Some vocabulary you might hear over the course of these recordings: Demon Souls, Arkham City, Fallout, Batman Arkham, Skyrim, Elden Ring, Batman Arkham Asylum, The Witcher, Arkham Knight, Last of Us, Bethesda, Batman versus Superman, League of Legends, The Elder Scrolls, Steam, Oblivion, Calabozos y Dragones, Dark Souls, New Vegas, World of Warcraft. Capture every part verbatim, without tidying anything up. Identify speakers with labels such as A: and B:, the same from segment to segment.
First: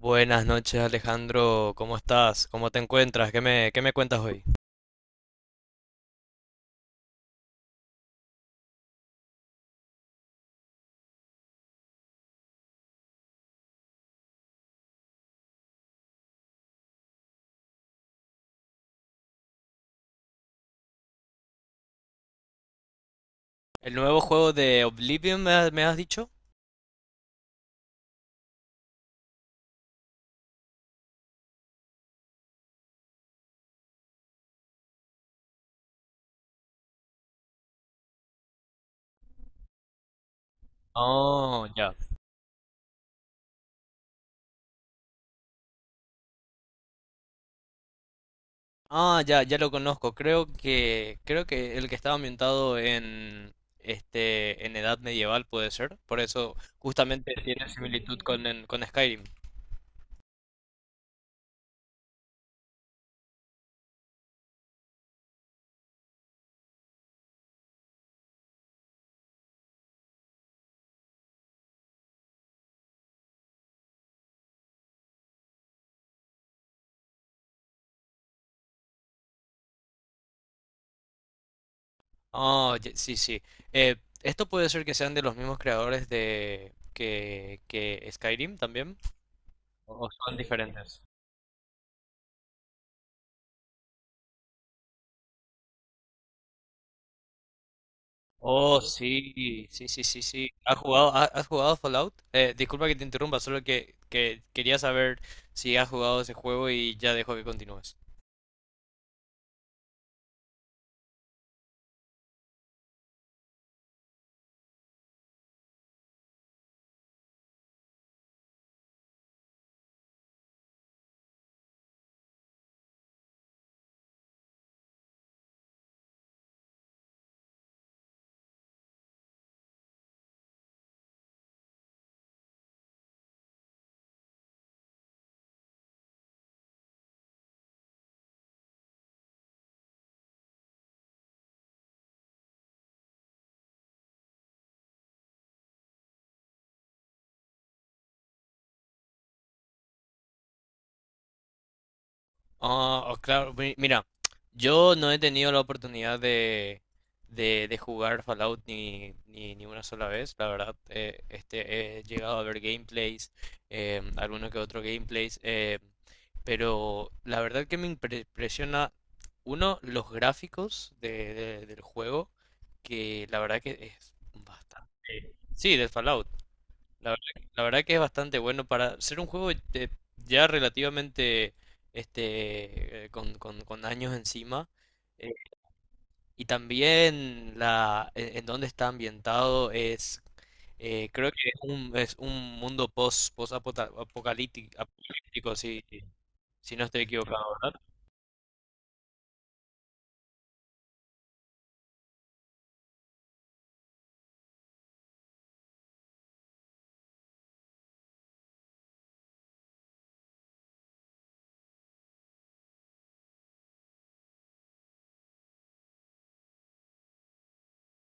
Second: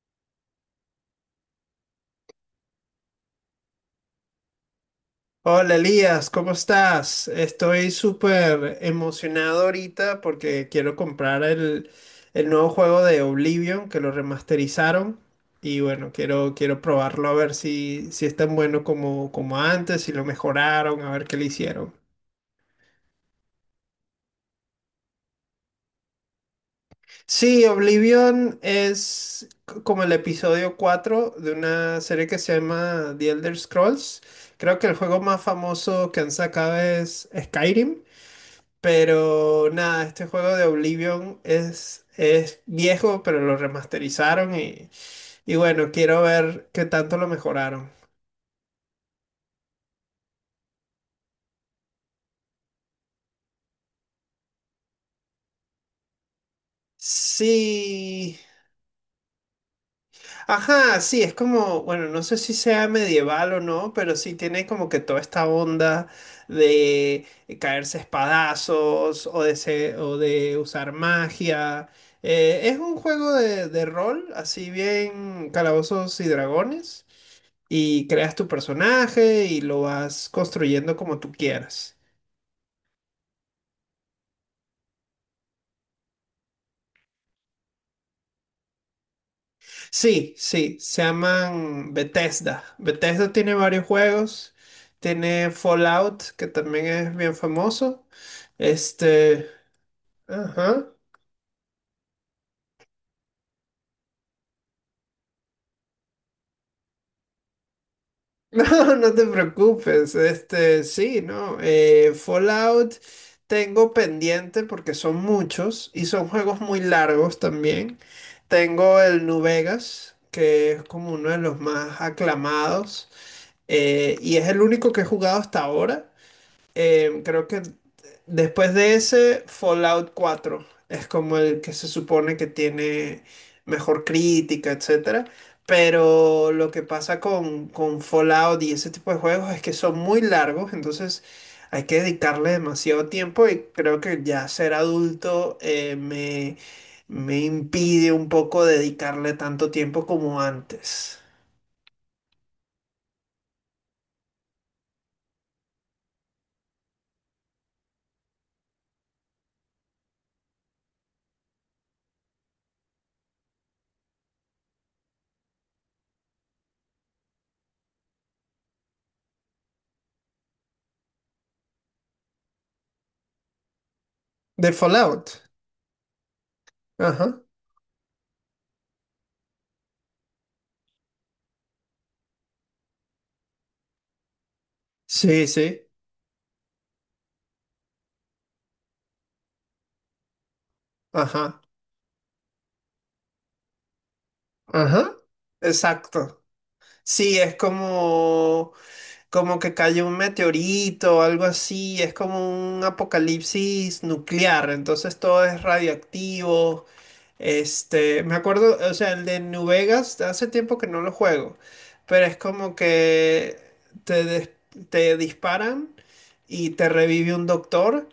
A: Buenas noches, Alejandro, ¿cómo estás? ¿Cómo te encuentras? ¿Qué me, qué me cuentas hoy?
B: Hola Elías, ¿cómo estás? Estoy súper emocionado ahorita porque quiero comprar el, el nuevo juego de Oblivion que lo remasterizaron y bueno, quiero, quiero probarlo a ver si, si es tan bueno como, como antes, si lo mejoraron, a ver qué le hicieron.
A: ¿El nuevo juego de Oblivion me, ha- me has dicho?
B: Sí, Oblivion es c- como el episodio cuatro de una serie que se llama The Elder Scrolls. Creo que el juego más famoso que han sacado es Skyrim. Pero nada, este juego de Oblivion
A: Oh, ya.
B: es, es viejo, pero lo remasterizaron y, y bueno, quiero ver qué tanto lo mejoraron.
A: Ah, ya, ya lo conozco. Creo que, creo que el que estaba ambientado en, este, en edad medieval puede ser. Por eso justamente tiene similitud
B: Sí.
A: con, en- con Skyrim.
B: Ajá, sí, es como, bueno, no sé si sea medieval o no, pero sí tiene como que toda esta onda de caerse a espadazos o de, se- o de usar magia. Eh, es un juego de, de rol, así bien calabozos y dragones. Y creas tu personaje y lo vas construyendo como tú quieras.
A: Oh, ya, sí, sí. Eh, Esto puede ser que sean de los mismos creadores de que, que Skyrim también. ¿O
B: Sí,
A: son
B: sí,
A: diferentes?
B: se llaman Bethesda. Bethesda tiene varios juegos. Tiene Fallout, que también es bien famoso.
A: Oh,
B: Este,
A: sí, sí, sí, sí, sí. ¿Has
B: ajá.
A: jugado, ha- has jugado Fallout? Eh, disculpa que te interrumpa, solo que, que quería saber si has jugado ese juego y ya dejo que continúes.
B: No, no te preocupes. Este, sí, no. eh, Fallout tengo pendiente porque son muchos y son juegos muy largos también. Tengo el New Vegas, que es como uno de los más aclamados. Eh, y es el único que he jugado hasta ahora. Eh, creo que después de ese, Fallout cuatro es como el que se supone que tiene mejor crítica, etcétera. Pero lo que pasa con, con Fallout y ese tipo de juegos es que son muy largos, entonces hay que dedicarle demasiado tiempo y creo que ya ser adulto eh, me, me impide un poco dedicarle tanto tiempo como antes.
A: Ah, oh, claro, mi- mira, yo no he tenido la oportunidad de, de, de jugar Fallout ni, ni, ni una sola vez, la verdad. Eh, este, he llegado a ver gameplays, eh, alguno que otro gameplays. Eh, pero la verdad que me impre- impresiona, uno, los gráficos de, de- del juego, que la verdad que es
B: De
A: bastante...
B: Fallout.
A: Sí, del Fallout. La verdad,
B: Ajá.
A: que la verdad que es bastante bueno para ser un juego de ya relativamente este eh, con, con- con años encima. eh,
B: Sí, sí,
A: y también la en, en dónde está ambientado es, eh, creo que es
B: ajá,
A: un, es un mundo post, post apocalíptico,
B: ajá,
A: apocalíptico, si
B: exacto.
A: si no estoy
B: Sí,
A: equivocado,
B: es
A: ¿verdad?
B: como, como que cae un meteorito o algo así, es como un apocalipsis nuclear, entonces todo es radioactivo. Este, me acuerdo, o sea, el de New Vegas, hace tiempo que no lo juego, pero es como que te, des- te disparan y te revive un doctor.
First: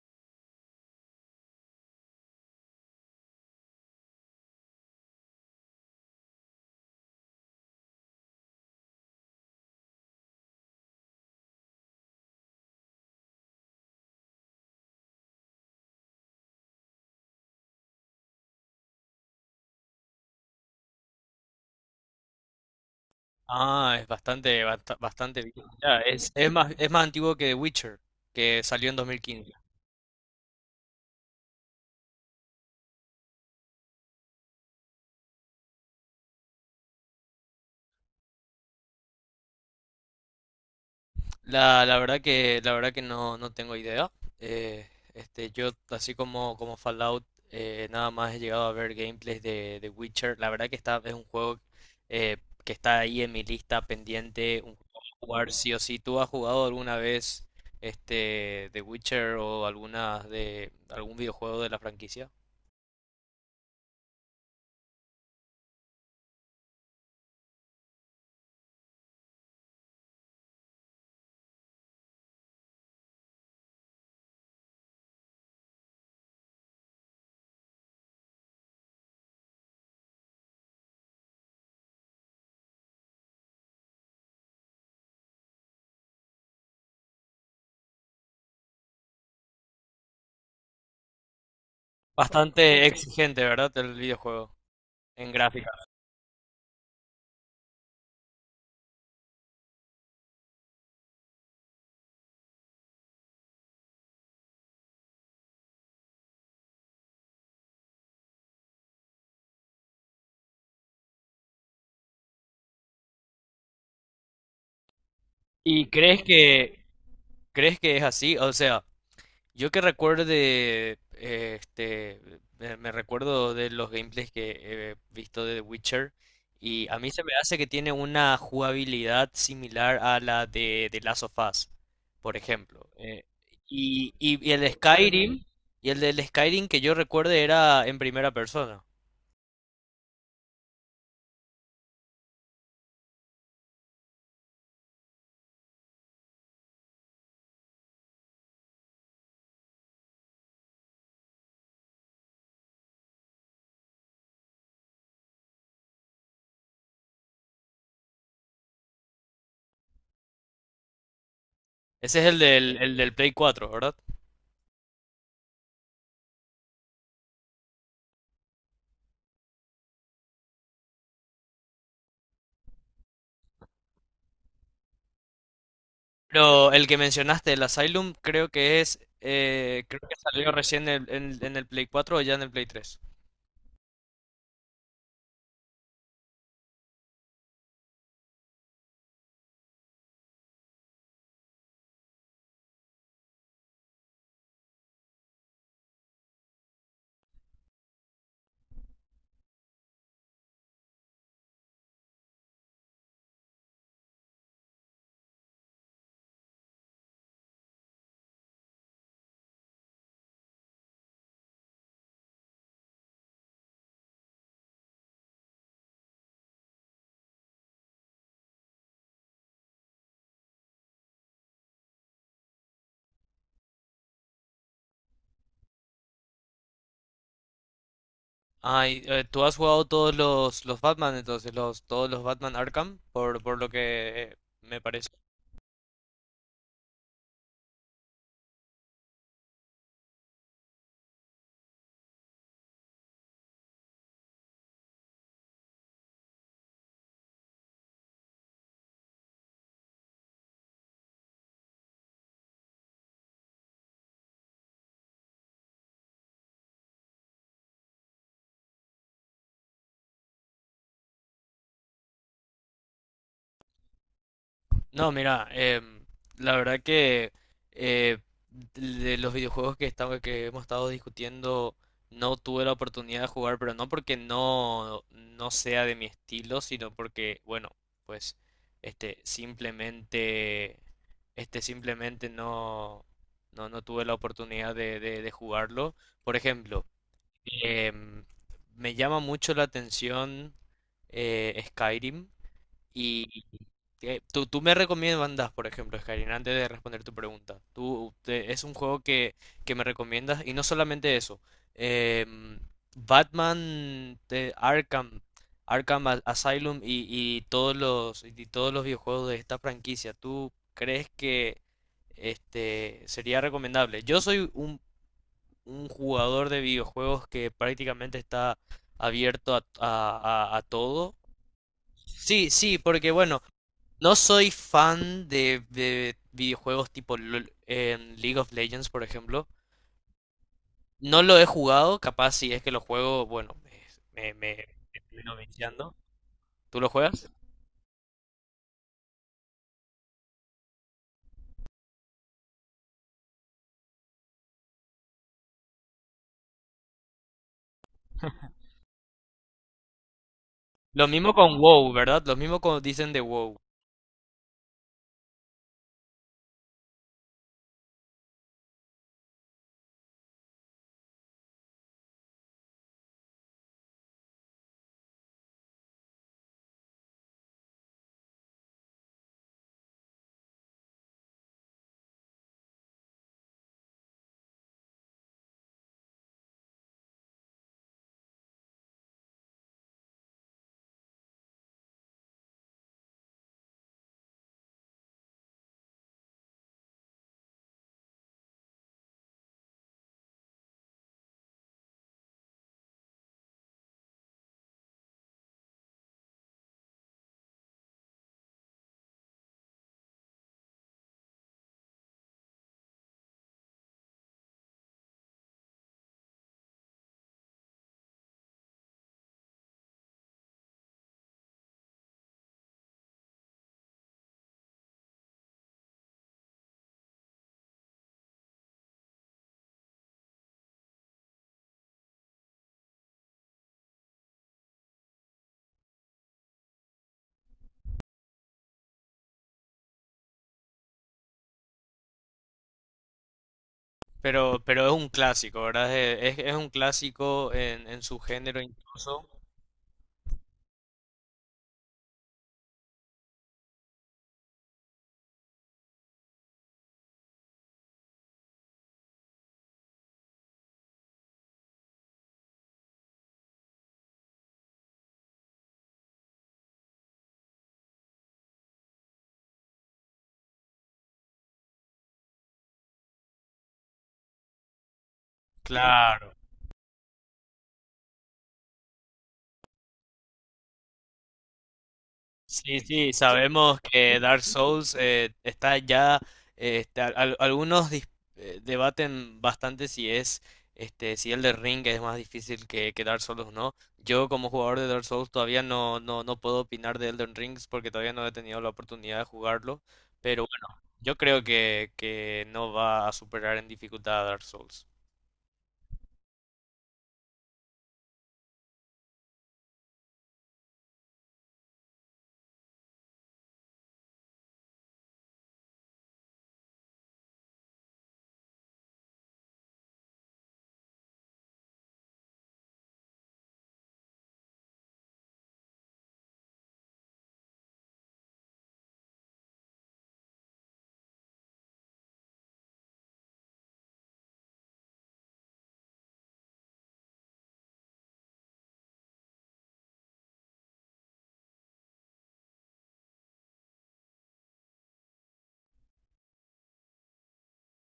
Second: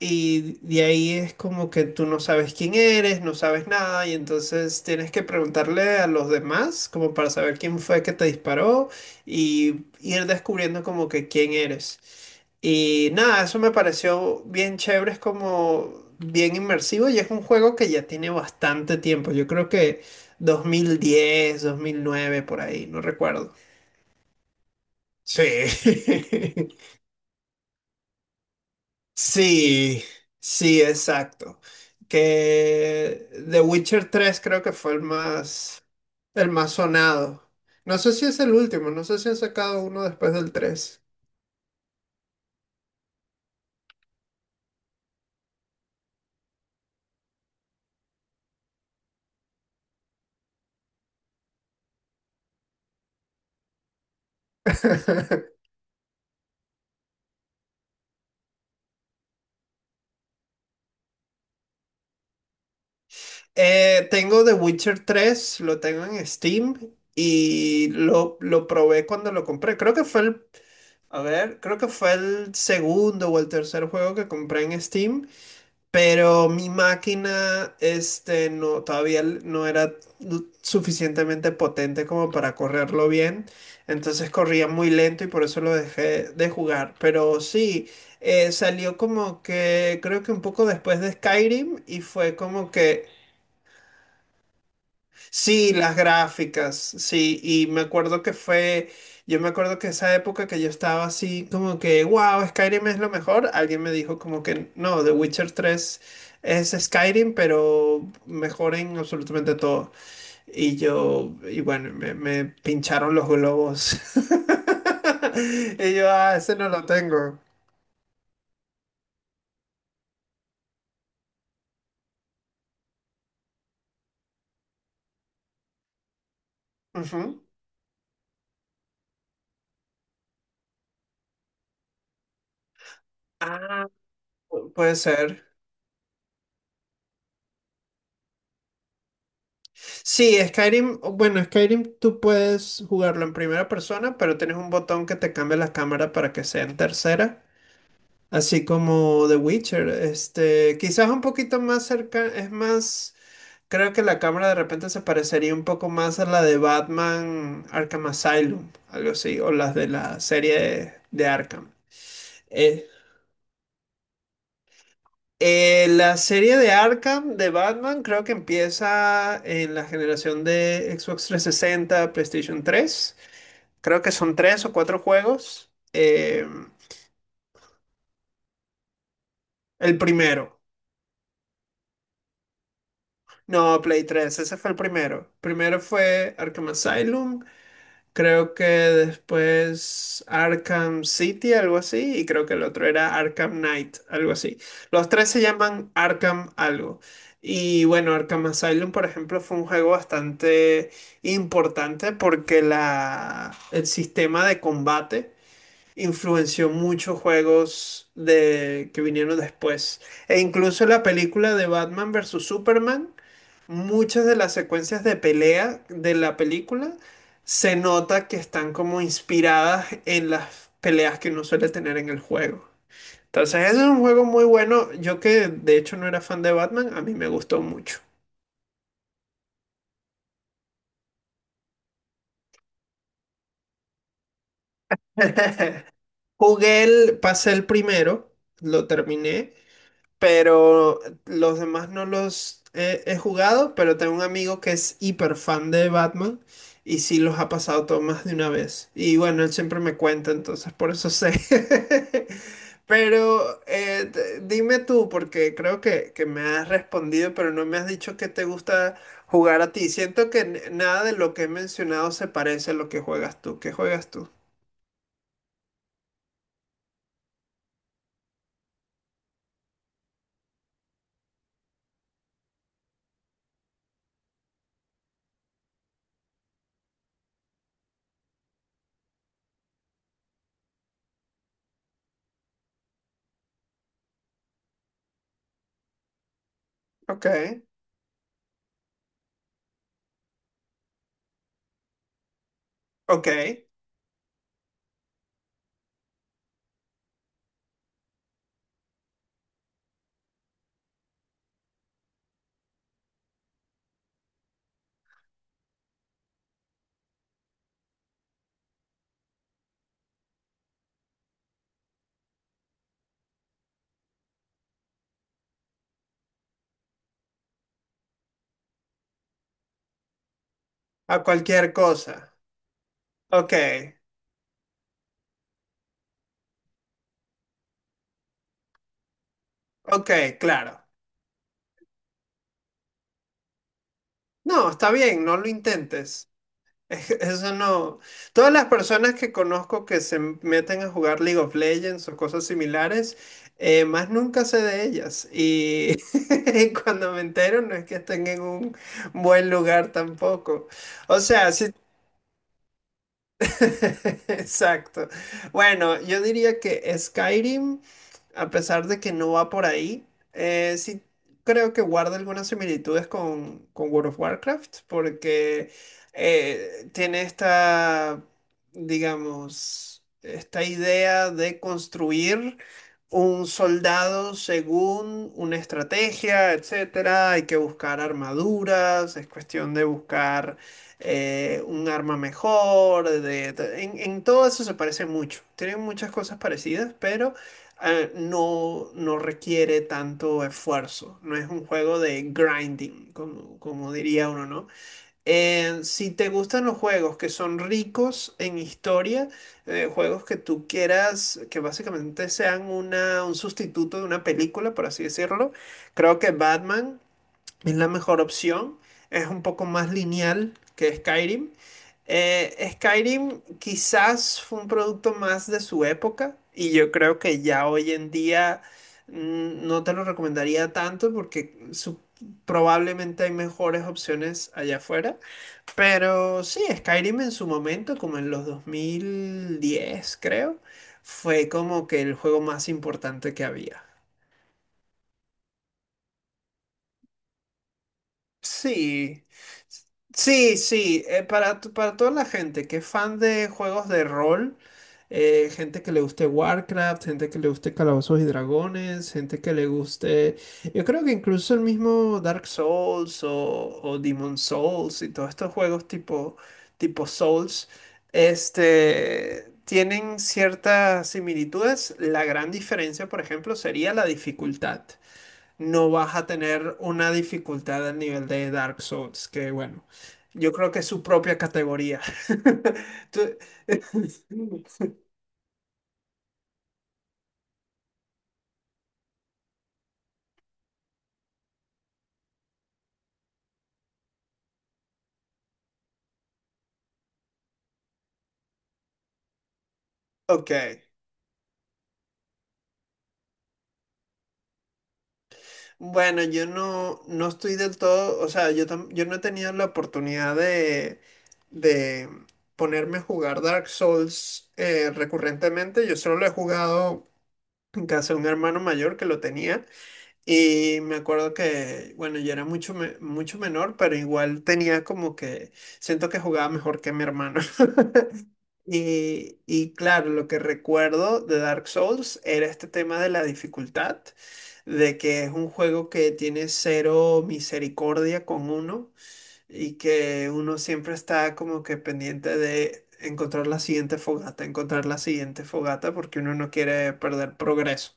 B: Y de ahí es como que tú no sabes quién eres, no sabes nada, y entonces tienes que preguntarle a los demás como para saber quién fue que te disparó y ir descubriendo como que quién eres. Y nada, eso me pareció bien chévere, es como bien inmersivo y es un juego que ya tiene bastante tiempo, yo creo que dos dos mil diez dos mil nueve por ahí, no recuerdo.
A: Ah, es bastante basta- bastante bien.
B: Sí.
A: Ya, es, es más es más antiguo que The Witcher, que salió en dos mil quince.
B: Sí, sí, exacto. Que The Witcher tres creo que fue el más, el más sonado. No sé si es el último, no sé si han sacado uno después del tres.
A: La, la verdad que, la verdad que no, no tengo idea. Eh, este, yo, así como, como Fallout, eh, nada más he llegado a ver gameplays de, de Witcher. La verdad que está, es un juego, eh, que está ahí en mi lista pendiente. Un juego a jugar sí o sí. ¿Tú has jugado alguna vez este, The Witcher o alguna de algún videojuego de la franquicia?
B: Eh, tengo The Witcher tres, lo tengo en Steam y lo, lo probé cuando lo compré. Creo que fue el, a ver, creo que fue el segundo o el tercer juego que compré en Steam. Pero mi máquina, este, no, todavía l- no era l- suficientemente potente como para correrlo bien. Entonces corría muy lento y por eso lo dejé de jugar. Pero sí, eh, salió como que, creo que un poco después de Skyrim y fue como
A: Bastante
B: que...
A: exigente, ¿verdad? El videojuego en gráfica.
B: Sí, las gráficas, sí, y me acuerdo que fue, yo me acuerdo que esa época que yo estaba así como que, wow, Skyrim es lo mejor, alguien me dijo como que no, The Witcher tres es Skyrim, pero mejor en absolutamente todo. Y yo, y bueno, me, me pincharon los globos.
A: ¿Y
B: Y yo,
A: crees
B: ah, ese no
A: que
B: lo tengo.
A: crees que es así? O sea, yo que recuerdo de, eh, este, me me recuerdo de los gameplays que he visto de The Witcher, y a mí
B: Ujú.
A: se me hace que tiene una jugabilidad similar a la de, de Last of Us, por ejemplo. Eh,
B: Ah,
A: y, y- y el de
B: pu- puede ser.
A: Skyrim, y el del Skyrim que yo recuerde era en primera persona.
B: Sí, Skyrim, bueno, Skyrim tú puedes jugarlo en primera persona, pero tienes un botón que te cambia la cámara para que sea en tercera, así como The Witcher. Este, quizás un poquito más cerca, es más, creo que la cámara de repente se parecería un poco más a la de Batman Arkham Asylum, algo así, o las de la serie de Arkham.
A: Ese es el del,
B: Eh,
A: el del Play cuatro, ¿verdad?
B: eh, la serie de Arkham de Batman creo que empieza en la generación de Xbox trescientos sesenta, PlayStation tres. Creo que son tres o cuatro juegos. Eh,
A: Pero el que mencionaste, el Asylum, creo que es, eh,
B: el
A: creo que salió
B: primero.
A: recién en, en- en el Play cuatro o ya en el Play tres.
B: No, Play tres, ese fue el primero. Primero fue Arkham Asylum, creo que después Arkham City, algo así, y creo que el otro era Arkham Knight, algo así. Los tres se llaman Arkham algo. Y bueno, Arkham Asylum, por ejemplo, fue un juego bastante importante porque la, el sistema de combate influenció muchos juegos de, que vinieron después. E incluso la película de Batman versus Superman, muchas de las secuencias de pelea de la película se nota que están como inspiradas en las peleas que uno suele tener en el juego. Entonces, ese es un juego muy bueno. Yo que de hecho no era fan de Batman, a mí me gustó mucho.
A: Ay, eh, ¿tú has jugado todos los, los Batman entonces, los, todos los Batman Arkham? Por, por lo que eh, me parece.
B: Jugué el, pasé el primero, lo terminé. Pero los demás no los he, he jugado, pero tengo un amigo que es hiper fan de Batman y sí los ha pasado todo más de una vez. Y bueno, él siempre me cuenta, entonces por eso sé. Pero eh, d- dime tú, porque creo que, que me has respondido, pero no me has dicho que te gusta jugar a ti. Siento que n- nada de lo que he mencionado se parece a lo que juegas tú. ¿Qué juegas tú?
A: No, mira, em, la verdad que, eh, de los videojuegos que, estamos, que hemos estado discutiendo, no tuve la oportunidad de jugar, pero no porque no, no sea de mi estilo, sino porque, bueno, pues este simplemente, este simplemente no, no, no tuve la oportunidad de de- de jugarlo. Por ejemplo.
B: Ok,
A: Em, Me llama mucho la atención, eh, Skyrim,
B: ok.
A: y, eh, tú, tú me recomiendas, por ejemplo, Skyrim, antes de responder tu pregunta. Tú te- es un juego que, que me recomiendas, y no solamente eso. em, Batman de Arkham, Arkham A- Asylum, y, y todos los, y todos los videojuegos de esta franquicia. ¿Tú crees que este sería recomendable? Yo soy un jugador de videojuegos que prácticamente está abierto a, a- a- a todo.
B: A cualquier cosa.
A: Sí, sí, porque bueno,
B: Ok,
A: no soy fan de, de videojuegos tipo LOL, en League of Legends, por ejemplo.
B: ok, claro.
A: No lo he jugado, capaz si es que lo juego, bueno, me, me,
B: No, está
A: me
B: bien,
A: termino
B: no lo
A: viciando.
B: intentes.
A: ¿Tú lo juegas?
B: Eso no. Todas las personas que conozco que se meten a jugar League of Legends o cosas similares, eh, más nunca sé de ellas. Y cuando me entero, no es que estén en un buen lugar tampoco.
A: Lo
B: O
A: mismo
B: sea,
A: con
B: si...
A: WoW, ¿verdad? Lo mismo como dicen de WoW.
B: Exacto. Bueno, yo diría que Skyrim, a pesar de que no va por ahí, eh, sí creo que guarda algunas similitudes con, con World of Warcraft, porque eh, tiene esta, digamos, esta idea de construir un soldado según una estrategia, etcétera. Hay que buscar armaduras, es cuestión de buscar eh, un arma mejor, de- de- en, en todo eso se parece mucho. Tienen muchas cosas parecidas, pero eh, no, no requiere tanto esfuerzo. No es un juego de grinding, como, como diría uno, ¿no? Eh, si te gustan los juegos que son ricos en historia, eh, juegos que tú quieras, que básicamente sean una, un sustituto de una película, por así decirlo, creo que Batman es la mejor opción. Es un poco más lineal que Skyrim. Eh, Skyrim quizás fue un producto más de su época y yo creo que ya hoy en día mm, no te lo recomendaría tanto porque su- probablemente hay mejores opciones allá afuera. Pero sí, Skyrim en su momento, como en los dos mil diez creo, fue como que el juego más importante que había.
A: Pero, pero es un clásico, ¿verdad? Es, es- es un clásico en, en su género.
B: Sí, sí, sí, eh, para, t- para toda la gente que es fan de juegos de rol, eh, gente que le guste Warcraft, gente que le guste Calabozos y Dragones, gente que le guste, yo creo que incluso el mismo Dark Souls o, o Demon Souls y todos estos juegos tipo, tipo Souls, este, tienen ciertas similitudes. La gran diferencia, por ejemplo, sería la dificultad. No vas a
A: Claro.
B: tener una dificultad al nivel de Dark Souls, que bueno, yo creo que es su propia categoría.
A: Sí, sí,
B: Tú-
A: sabemos que Dark Souls, eh, está ya, eh, este, al- al- algunos dis- eh, debaten bastante si es, este, si el de Ring es más difícil que, que Dark Souls, ¿o no? Yo, como jugador de Dark Souls, todavía no, no, no puedo opinar de Elden Rings, porque todavía no he tenido la oportunidad de jugarlo, pero
B: Ok,
A: bueno, yo creo que, que no va a superar en dificultad a Dark Souls.
B: bueno, yo no, no estoy del todo, o sea, yo, tam- yo no he tenido la oportunidad de, de ponerme a jugar Dark Souls eh, recurrentemente, yo solo lo he jugado en casa de un hermano mayor que lo tenía. Y me acuerdo que, bueno, yo era mucho, me- mucho menor, pero igual tenía como que, siento que jugaba mejor que mi hermano. Y, y claro, lo que recuerdo de Dark Souls era este tema de la dificultad, de que es un juego que tiene cero misericordia con uno y que uno siempre está como que pendiente de encontrar la siguiente fogata, encontrar la siguiente fogata porque uno no quiere perder progreso.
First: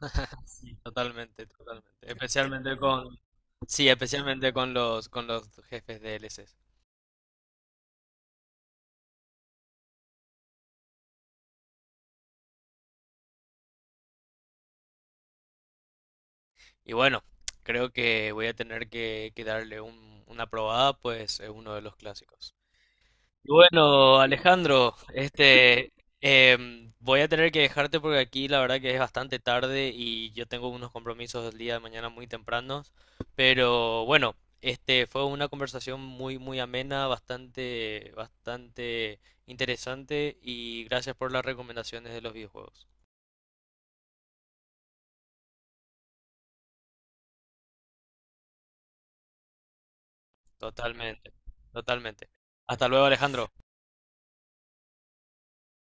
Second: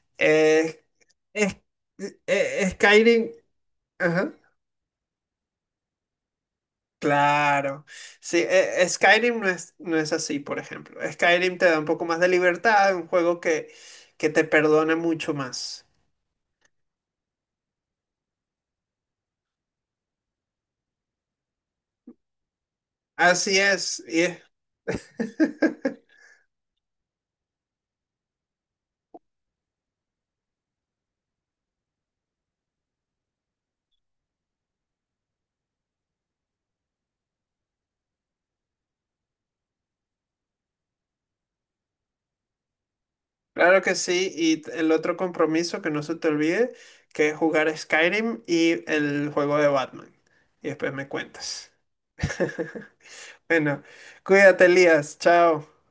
A: Sí,
B: Es
A: totalmente, totalmente.
B: es- eh,
A: Especialmente con,
B: Skyrim,
A: sí,
B: ajá,
A: especialmente con los, con los jefes D L Cs.
B: claro. Sí, eh, Skyrim no es, no es así, por ejemplo. Skyrim te da un poco más de libertad, un juego que, que te perdona mucho más.
A: Y bueno, creo que voy a tener que, que darle un- una probada, pues es uno de los clásicos. Y
B: Así es,
A: bueno,
B: y es-
A: Alejandro, este, em, voy a tener que dejarte porque aquí la verdad que es bastante tarde y yo tengo unos compromisos el día de mañana muy tempranos. Pero bueno, este, fue una conversación muy, muy amena, bastante, bastante interesante, y gracias por las recomendaciones de los videojuegos.
B: Claro que sí. Y t- el otro compromiso que no se te olvide, que es jugar Skyrim y el juego de Batman. Y después me
A: Totalmente,
B: cuentas.
A: totalmente. Hasta luego, Alejandro.
B: Bueno, cuídate, Elías. Chao.